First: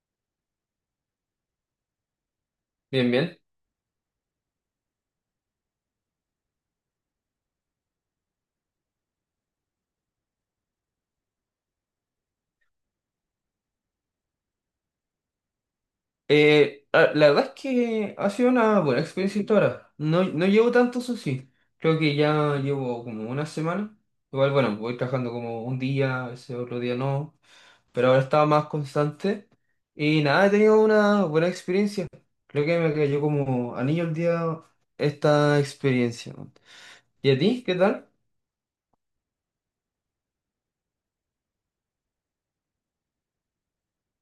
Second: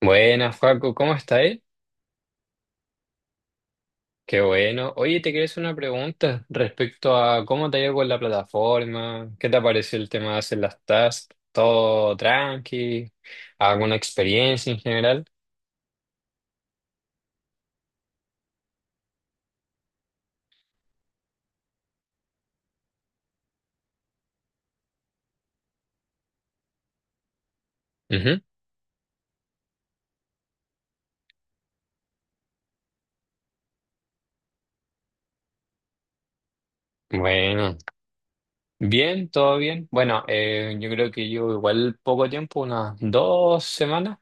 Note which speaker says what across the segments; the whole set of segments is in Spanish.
Speaker 1: Buenas, Joaco, ¿cómo estáis?
Speaker 2: Bien, bien.
Speaker 1: Qué bueno. Oye, te quería hacer una pregunta respecto a cómo te ha ido con la plataforma, qué te pareció el tema de hacer las tasks, todo tranqui, alguna experiencia en general.
Speaker 2: La verdad es que ha sido una buena experiencia hasta ahora. No llevo tanto, eso sí. Creo que ya llevo como 1 semana. Igual, bueno, voy trabajando como un día, ese otro día no. Pero ahora
Speaker 1: Ujú.
Speaker 2: estaba más constante. Y nada, he tenido una buena experiencia. Creo que me cayó como anillo el día esta experiencia. ¿Y a ti? ¿Qué
Speaker 1: Bueno,
Speaker 2: tal?
Speaker 1: bien, todo bien. Bueno, yo creo que yo igual poco tiempo, unas 2 semanas,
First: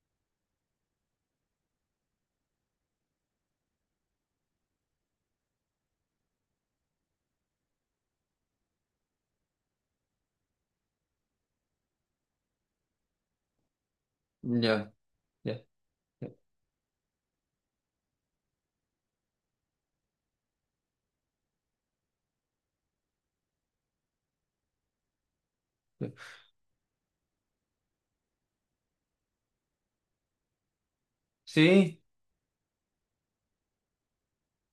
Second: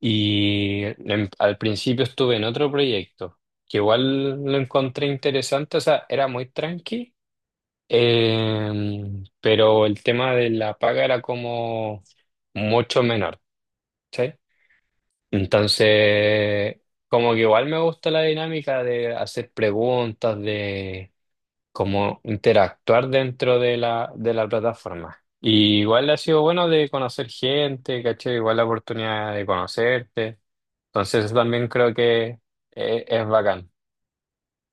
Speaker 1: y al principio estuve en otro proyecto, que igual lo encontré interesante, o sea, era muy tranqui. Pero el tema de la paga era como mucho menor, ¿sí?
Speaker 2: Ya, ya, ya.
Speaker 1: Entonces, como que igual me gusta la dinámica de hacer preguntas, de como interactuar dentro de de la plataforma. Y
Speaker 2: Ya.
Speaker 1: igual ha sido bueno de conocer gente, ¿cachai? Igual la oportunidad de conocerte. Entonces, eso también creo
Speaker 2: Sí,
Speaker 1: que es bacán.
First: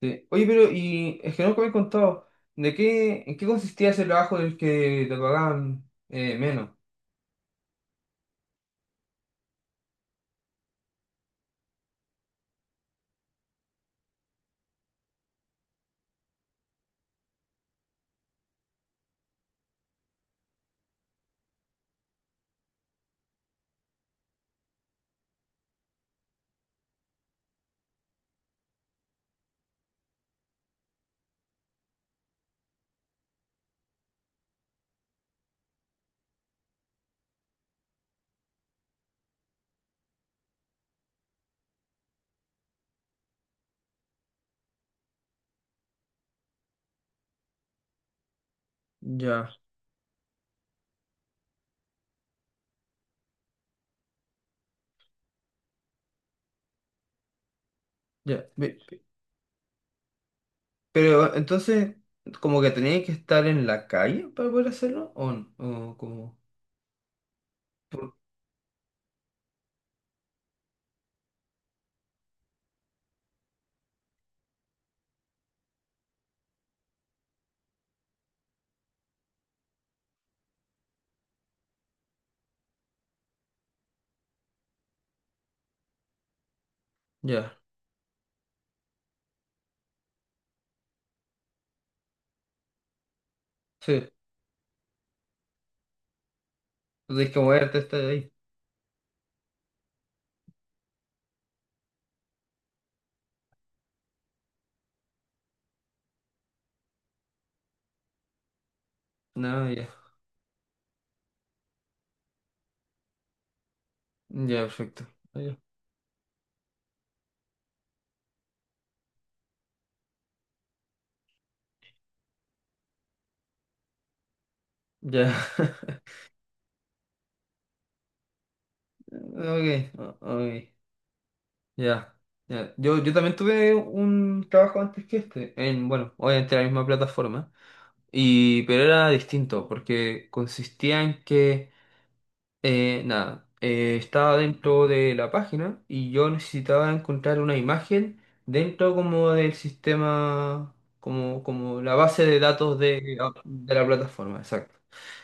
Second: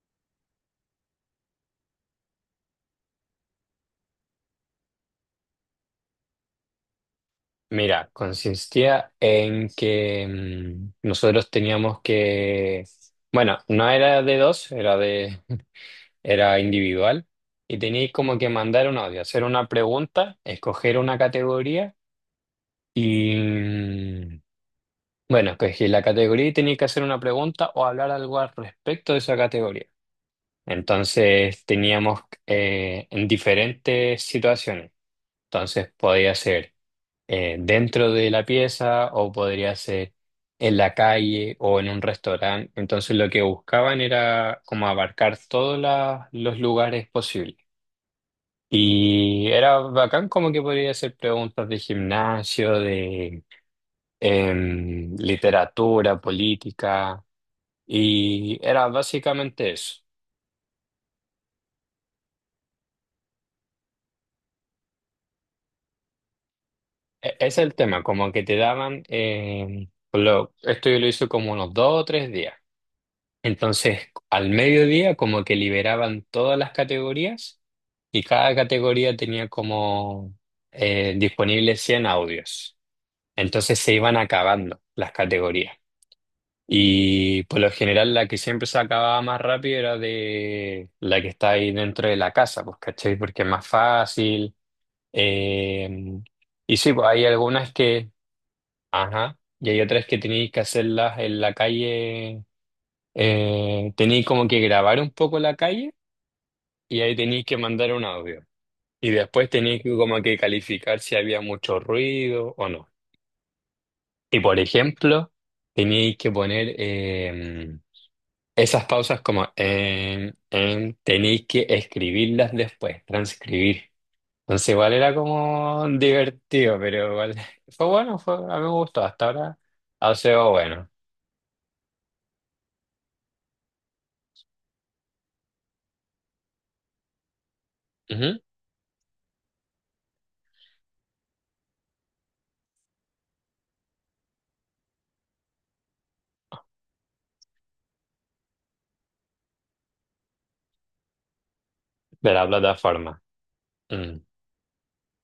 Speaker 2: sí. Oye, pero y es que nunca me has contado, ¿de qué, en qué consistía ese trabajo del que te pagaban menos?
Speaker 1: Mira, consistía en que nosotros teníamos que, bueno, no era de dos, era de, era individual y teníais como que mandar un audio, hacer una pregunta, escoger una categoría y, bueno, escogí la categoría y teníais que hacer una pregunta o hablar algo al respecto de esa categoría. Entonces teníamos en diferentes situaciones. Entonces podía ser dentro de la pieza o podría ser en la calle o en un restaurante. Entonces lo que buscaban era como abarcar todos los lugares posibles. Y
Speaker 2: Ya,
Speaker 1: era bacán como que podría hacer preguntas de gimnasio, de literatura, política.
Speaker 2: ya.
Speaker 1: Y era básicamente eso.
Speaker 2: Pero entonces, como que tenías que estar en la calle para poder hacerlo, ¿o no? o como,
Speaker 1: Ese es el tema,
Speaker 2: por-
Speaker 1: como que te daban, lo, esto yo lo hice como unos 2 o 3 días. Entonces, al mediodía como que liberaban todas las categorías y cada categoría tenía como disponibles 100 audios. Entonces se iban acabando las categorías. Y
Speaker 2: Ya,
Speaker 1: por lo general la que siempre se acababa más rápido era de la que está ahí dentro de la casa, pues, ¿cachai? Porque es más
Speaker 2: sí,
Speaker 1: fácil. eh, y sí, pues hay
Speaker 2: tienes que
Speaker 1: algunas
Speaker 2: moverte, estar
Speaker 1: que,
Speaker 2: ahí.
Speaker 1: ajá, y hay otras que tenéis que hacerlas en la calle, tenéis como que grabar un poco la calle y ahí tenéis que mandar un audio. Y después
Speaker 2: No,
Speaker 1: tenéis
Speaker 2: ya,
Speaker 1: que como que calificar si había mucho ruido o no. Y por
Speaker 2: ya, perfecto.
Speaker 1: ejemplo,
Speaker 2: Ya,
Speaker 1: tenéis que poner esas pausas como tenéis que escribirlas después, transcribir. Entonces igual era
Speaker 2: ya,
Speaker 1: como divertido, pero igual fue bueno, fue, a mí me gustó. Hasta ahora
Speaker 2: ok,
Speaker 1: ha sido
Speaker 2: ok.
Speaker 1: bueno.
Speaker 2: Ya, ya. Yo también tuve un trabajo antes que este, en, bueno, obviamente la misma plataforma.
Speaker 1: Ujú.
Speaker 2: Y, pero era distinto, porque consistía en que nada, estaba dentro de la página y yo necesitaba encontrar una imagen dentro como del sistema, como, como la base
Speaker 1: De
Speaker 2: de
Speaker 1: la
Speaker 2: datos
Speaker 1: plataforma.
Speaker 2: de, ah, de la
Speaker 1: Mm.
Speaker 2: plataforma, exacto.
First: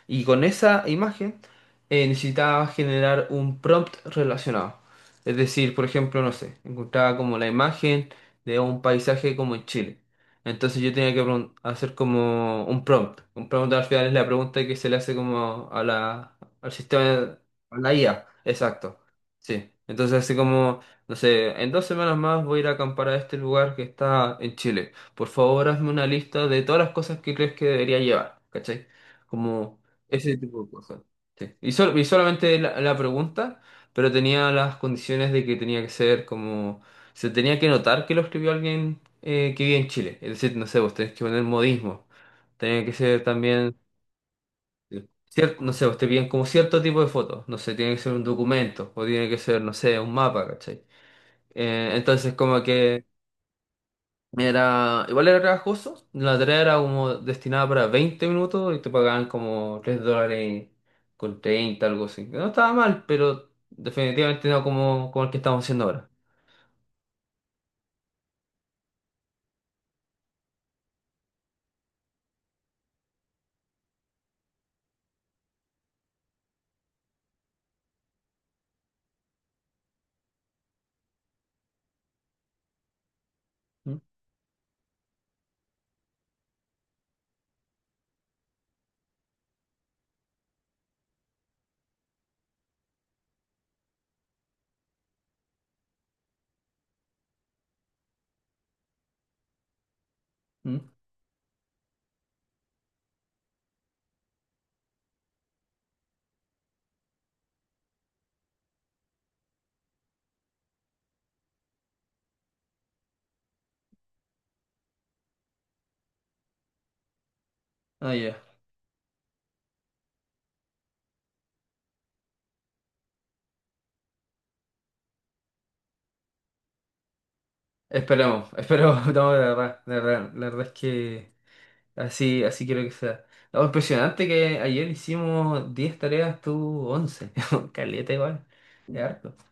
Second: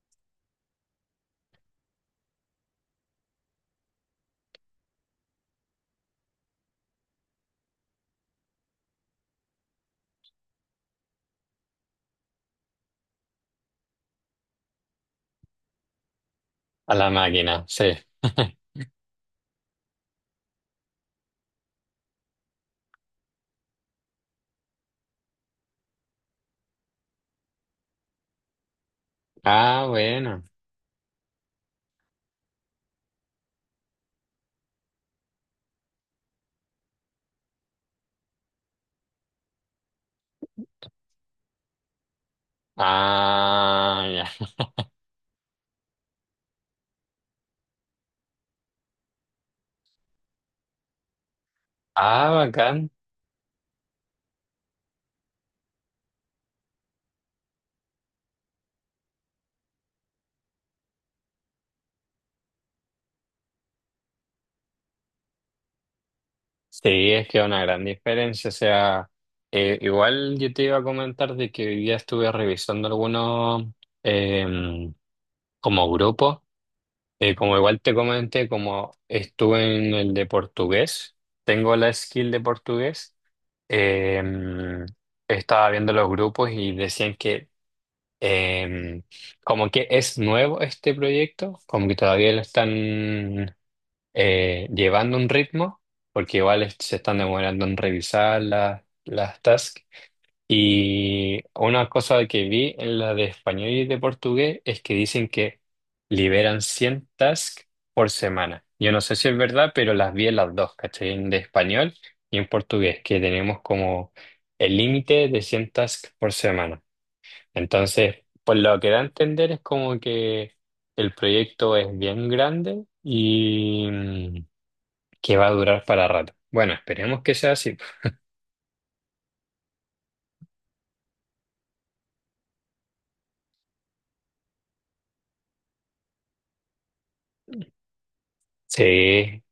Speaker 2: Y con esa imagen necesitaba generar un prompt relacionado. Es decir, por ejemplo, no sé, encontraba como la imagen de un paisaje como en Chile. Entonces yo tenía que hacer como un prompt. Un prompt al final es la pregunta que se le hace como a la al
Speaker 1: A la
Speaker 2: sistema,
Speaker 1: máquina,
Speaker 2: a
Speaker 1: sí.
Speaker 2: la IA, exacto. Sí, entonces así como, no sé, en 2 semanas más voy a ir a acampar a este lugar que está en Chile. Por favor, hazme una lista de todas las cosas que crees que debería llevar, ¿cachai? Como
Speaker 1: Ah,
Speaker 2: ese
Speaker 1: bueno.
Speaker 2: tipo de cosas. Sí. Y, y solamente la pregunta, pero tenía las condiciones de que tenía que ser como, se tenía que notar que lo escribió alguien que vive en Chile. Es decir, no sé, vos tenés que poner modismo. Tenía que ser también
Speaker 1: Ah, ya.
Speaker 2: no sé, usted piden como cierto tipo de fotos, no sé, tiene que ser un documento o tiene que ser, no sé, un mapa, ¿cachai?
Speaker 1: Ah,
Speaker 2: Entonces como
Speaker 1: bacán.
Speaker 2: que era, igual era trabajoso, la tarea era como destinada para 20 minutos y te pagaban como $3 con 30 algo así. Que no estaba mal, pero definitivamente no como, como el que estamos haciendo ahora.
Speaker 1: Sí, es que es una gran diferencia. O sea, igual yo te iba a comentar de que hoy día estuve revisando algunos em, como grupos. Como igual te comenté, como estuve en el de portugués, tengo la skill de portugués.
Speaker 2: ¿Mm?
Speaker 1: em, Estaba viendo los grupos y decían que em, como que es nuevo este proyecto, como que todavía lo están llevando un ritmo, porque igual se están demorando en revisar las tasks.
Speaker 2: ¿Mm?
Speaker 1: Y una cosa que vi en la de español y de portugués es que dicen que liberan 100 tasks por semana. Yo no sé si es verdad, pero las vi en las dos, ¿cachai? En de español y en portugués, que tenemos como el límite de 100 tasks por semana.
Speaker 2: Ah,
Speaker 1: Entonces,
Speaker 2: ya.
Speaker 1: por lo que da a entender es como que el proyecto es bien grande y que va a durar para rato. Bueno, esperemos que sea así.
Speaker 2: Esperemos, esperemos, no, la verdad, la verdad, la verdad es que... Así, así quiero que sea. No, impresionante que ayer hicimos 10 tareas, tú 11. Caleta igual. Es harto.
Speaker 1: Sí,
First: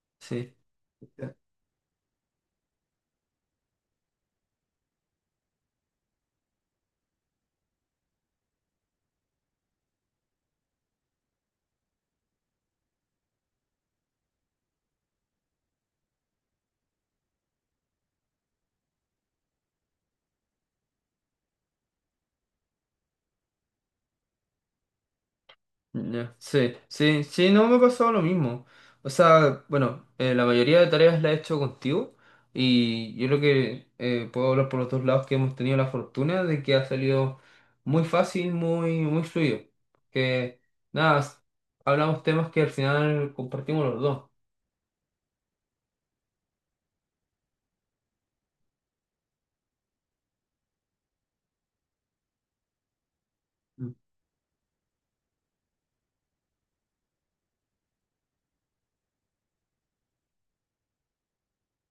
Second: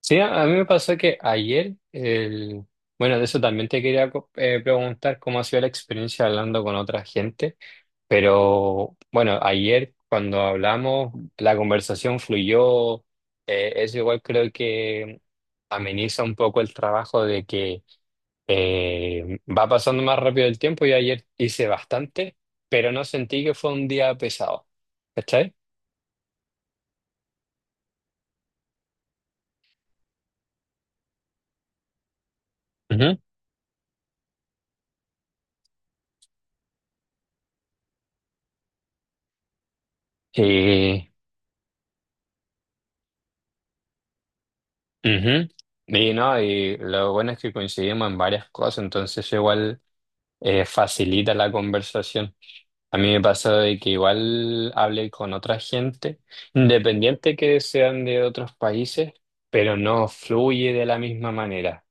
Speaker 1: sí, a mí
Speaker 2: Sí.
Speaker 1: me pasó que ayer, el... bueno, de eso también te quería preguntar cómo ha sido la experiencia hablando con otra gente, pero bueno, ayer cuando hablamos, la conversación fluyó, eso igual creo que ameniza un poco el trabajo de que va pasando más rápido el tiempo y ayer hice bastante, pero no sentí que fue un día pesado, ¿cachai?
Speaker 2: Ya, sí, sí, sí, no me ha pasado lo mismo. O sea, bueno, la mayoría de tareas la he hecho contigo y yo creo que puedo hablar por los dos lados que hemos tenido la fortuna de que ha salido muy fácil, muy, muy fluido. Que
Speaker 1: Y,
Speaker 2: nada, hablamos temas que al final compartimos los dos.
Speaker 1: ujú. Y no, y lo bueno es que coincidimos en varias cosas, entonces eso igual facilita la conversación. A mí me pasó de que
Speaker 2: Mm.
Speaker 1: igual hablé con otra gente, independiente que sean de otros países, pero no fluye de la misma manera.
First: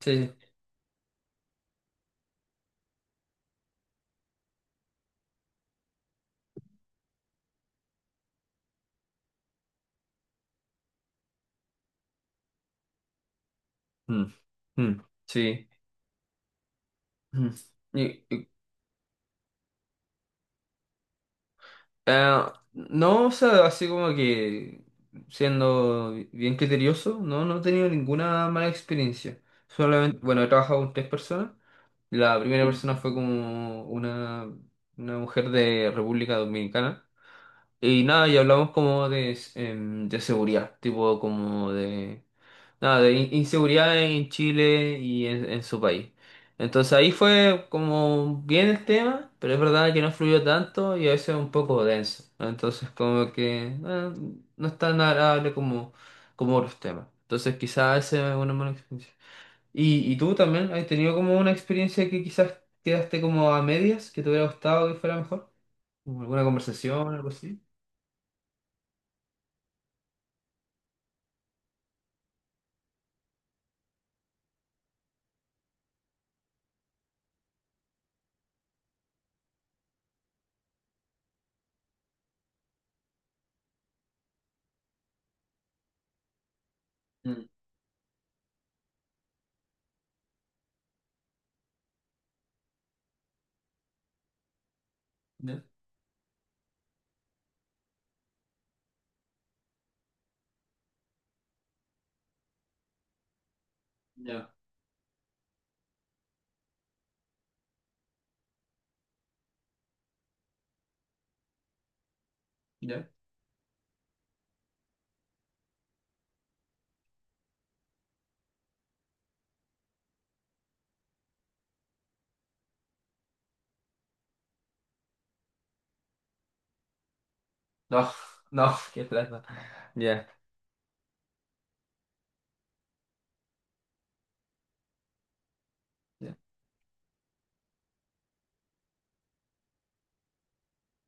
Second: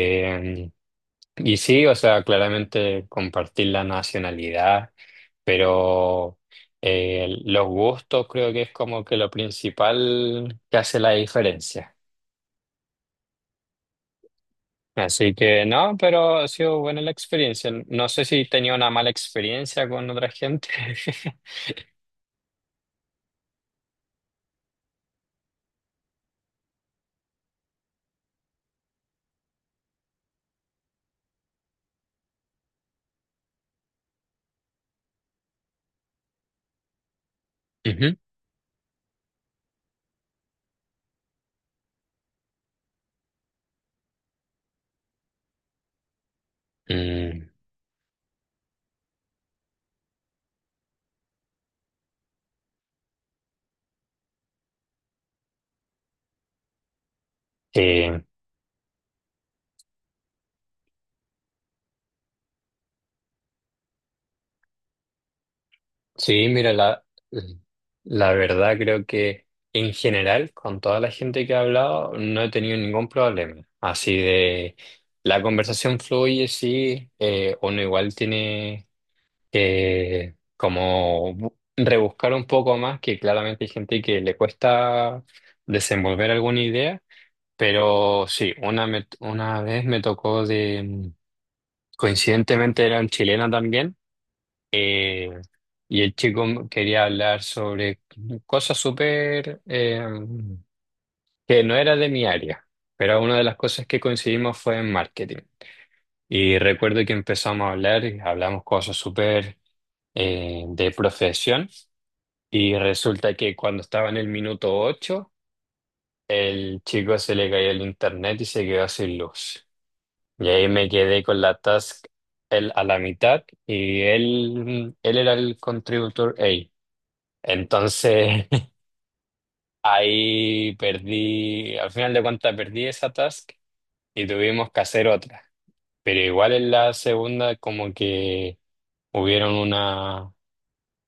Speaker 2: Sí.
Speaker 1: y sí, o sea, claramente compartir la nacionalidad, pero los gustos creo que es como que lo principal que hace la diferencia.
Speaker 2: Mm, mm.
Speaker 1: Así que
Speaker 2: Sí.
Speaker 1: no, pero ha sido buena la
Speaker 2: Ujú.
Speaker 1: experiencia. No sé
Speaker 2: Y-
Speaker 1: si
Speaker 2: y,
Speaker 1: tenía una mala experiencia con otra gente.
Speaker 2: ah, no, o sea, así como que siendo bien criterioso, no he tenido ninguna mala experiencia. Solamente, bueno, he trabajado con 3 personas. La primera persona fue como una mujer de República Dominicana. Y
Speaker 1: Ujú.
Speaker 2: nada, y hablamos como de, em, de seguridad, tipo como de nada, de inseguridad en Chile y en su país. Entonces ahí
Speaker 1: Mm,
Speaker 2: fue como bien el tema, pero es verdad que no fluyó tanto y a veces un poco denso, ¿no? Entonces como que no es tan agradable como, como otros temas. Entonces
Speaker 1: sí,
Speaker 2: quizás esa es una mala experiencia. Y tú también has tenido como una experiencia que quizás quedaste como a medias, que te hubiera gustado que fuera mejor? ¿Como alguna
Speaker 1: sí, mira,
Speaker 2: conversación, algo así?
Speaker 1: la verdad creo que en general, con toda la gente que he hablado, no he tenido ningún problema. Así de, la conversación fluye, sí, uno igual tiene que como rebuscar un poco más, que claramente hay gente que le cuesta desenvolver alguna idea.
Speaker 2: Mm,
Speaker 1: Pero sí, una vez me tocó de, coincidentemente era un chileno también, eh,
Speaker 2: ya,
Speaker 1: y el chico quería hablar sobre cosas súper que no era de mi área, pero una de las cosas que
Speaker 2: ya,
Speaker 1: coincidimos fue en marketing. Y recuerdo que empezamos a hablar y hablamos cosas súper de profesión, y
Speaker 2: ya.
Speaker 1: resulta que cuando estaba en el minuto 8 el chico se le caía el internet y se quedó sin luz. Y ahí me quedé con la task él a la mitad y él era el contributor A.
Speaker 2: No,
Speaker 1: Entonces
Speaker 2: no, qué plata. Ya.
Speaker 1: ahí perdí, al final de cuentas perdí esa task y tuvimos que hacer otra. Pero igual en la segunda como que hubieron una...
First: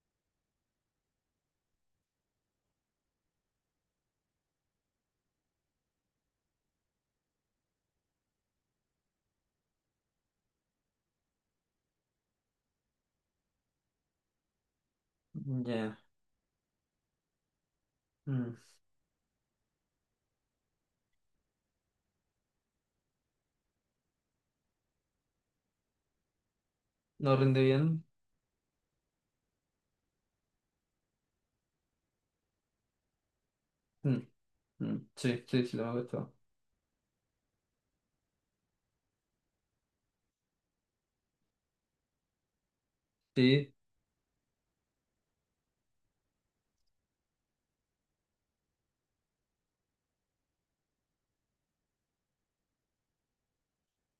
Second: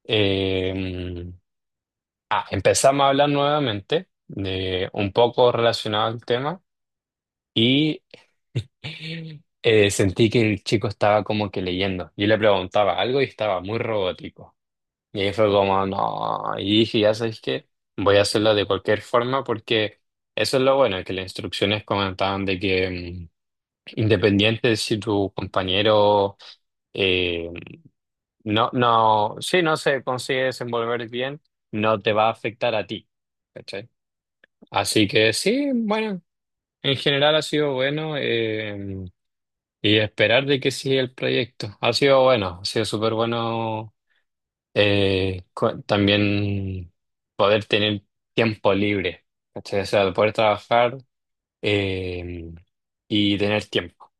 Speaker 1: eh, empezamos a hablar nuevamente de un poco relacionado al tema. Y sentí que el chico estaba como que leyendo. Yo le preguntaba algo y estaba muy robótico. Y ahí fue como,
Speaker 2: Ya.
Speaker 1: no. Y dije, ya sabes qué, voy a hacerlo
Speaker 2: Mm.
Speaker 1: de cualquier forma porque eso es lo bueno, que las instrucciones comentaban de que independiente de si tu compañero
Speaker 2: ¿No
Speaker 1: eh,
Speaker 2: rinde bien?
Speaker 1: no, no, si no se consigue desenvolver bien, no te va a afectar a ti. ¿Cachai?
Speaker 2: Mm,
Speaker 1: Así
Speaker 2: mm.
Speaker 1: que
Speaker 2: Sí, sí,
Speaker 1: sí,
Speaker 2: sí, lo me
Speaker 1: bueno,
Speaker 2: gusta.
Speaker 1: en general ha sido bueno. Y esperar de que siga el proyecto. Ha sido bueno, ha sido súper
Speaker 2: Sí,
Speaker 1: bueno, también poder tener tiempo libre, ¿cachai? O sea, poder trabajar eh, y tener tiempo.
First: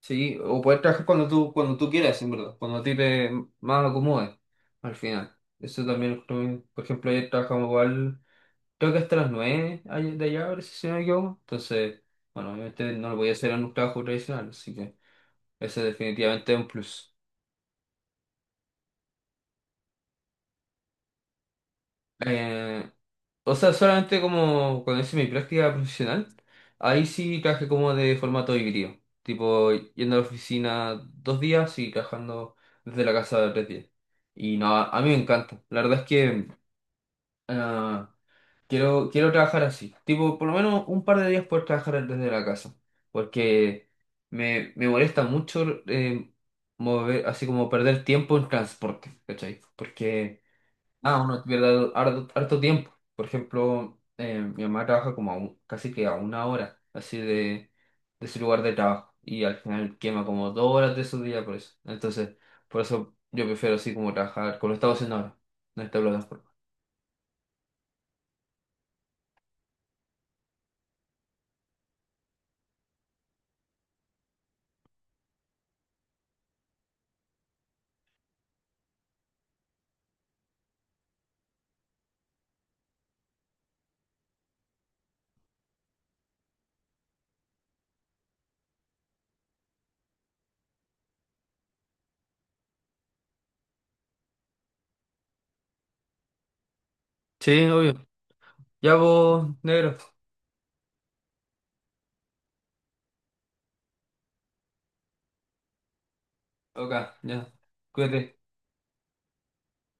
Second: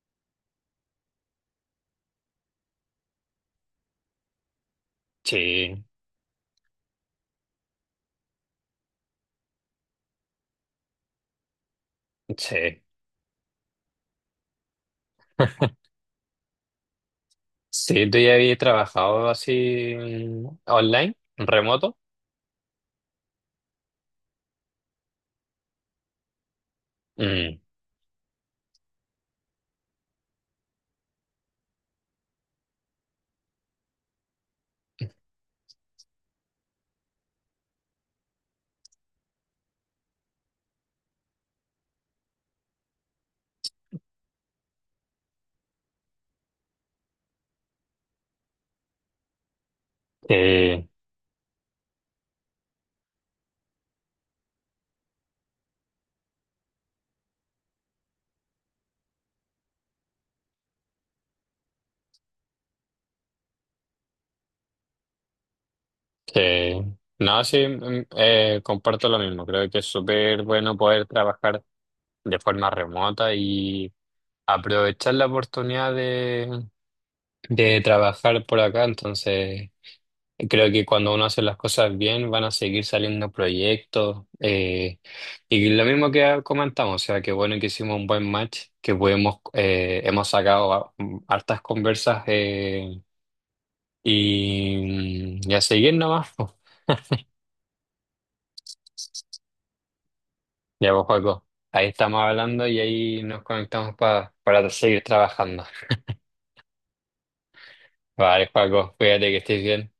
Speaker 2: sí. O poder trabajar cuando tú quieras, en verdad. Cuando a ti te más acomode, al final.
Speaker 1: Sí,
Speaker 2: Eso también, lo encuentro bien. Por ejemplo, ayer trabajamos igual, creo que hasta las 9 de allá, ahora si no me equivoco. Entonces, bueno,
Speaker 1: sí.
Speaker 2: obviamente no lo voy a hacer en un trabajo tradicional, así que ese definitivamente es un plus.
Speaker 1: Sí, tú ya habías trabajado así online, remoto.
Speaker 2: Eh, o sea, solamente como cuando hice mi práctica profesional, ahí sí
Speaker 1: Mm,
Speaker 2: trabajé como de formato híbrido, tipo yendo a la oficina 2 días y trabajando desde la casa 3 días. Y no, a mí me encanta. La verdad es que ah, quiero, quiero trabajar así, tipo por lo menos un par de días poder trabajar desde la casa, porque me molesta mucho mover, así como perder tiempo en transporte, ¿cachai? Porque...
Speaker 1: sí,
Speaker 2: Ah, uno pierde harto, harto tiempo. Por ejemplo, mi mamá trabaja como a casi que a 1 hora así de su lugar de trabajo y al final quema como 2 horas de su día por eso. Entonces, por eso yo prefiero así como trabajar como lo estaba haciendo ahora, en esta
Speaker 1: sí.
Speaker 2: plataforma.
Speaker 1: No, sí, comparto lo mismo. Creo que es súper bueno poder trabajar de forma remota aprovechar la oportunidad de trabajar por acá, entonces creo que cuando uno hace las cosas bien van a seguir saliendo proyectos, y lo mismo que comentamos, o sea, que bueno que hicimos un buen match, que pudimos, hemos sacado hartas conversas, y a seguir nomás. Po.
Speaker 2: Sí, obvio. Ya vos, negro.
Speaker 1: Ya pues, Joaco, ahí estamos hablando y ahí nos conectamos para seguir trabajando.
Speaker 2: Ok, ya. Cuídate.
Speaker 1: Vale, Joaco, cuídate que estés bien.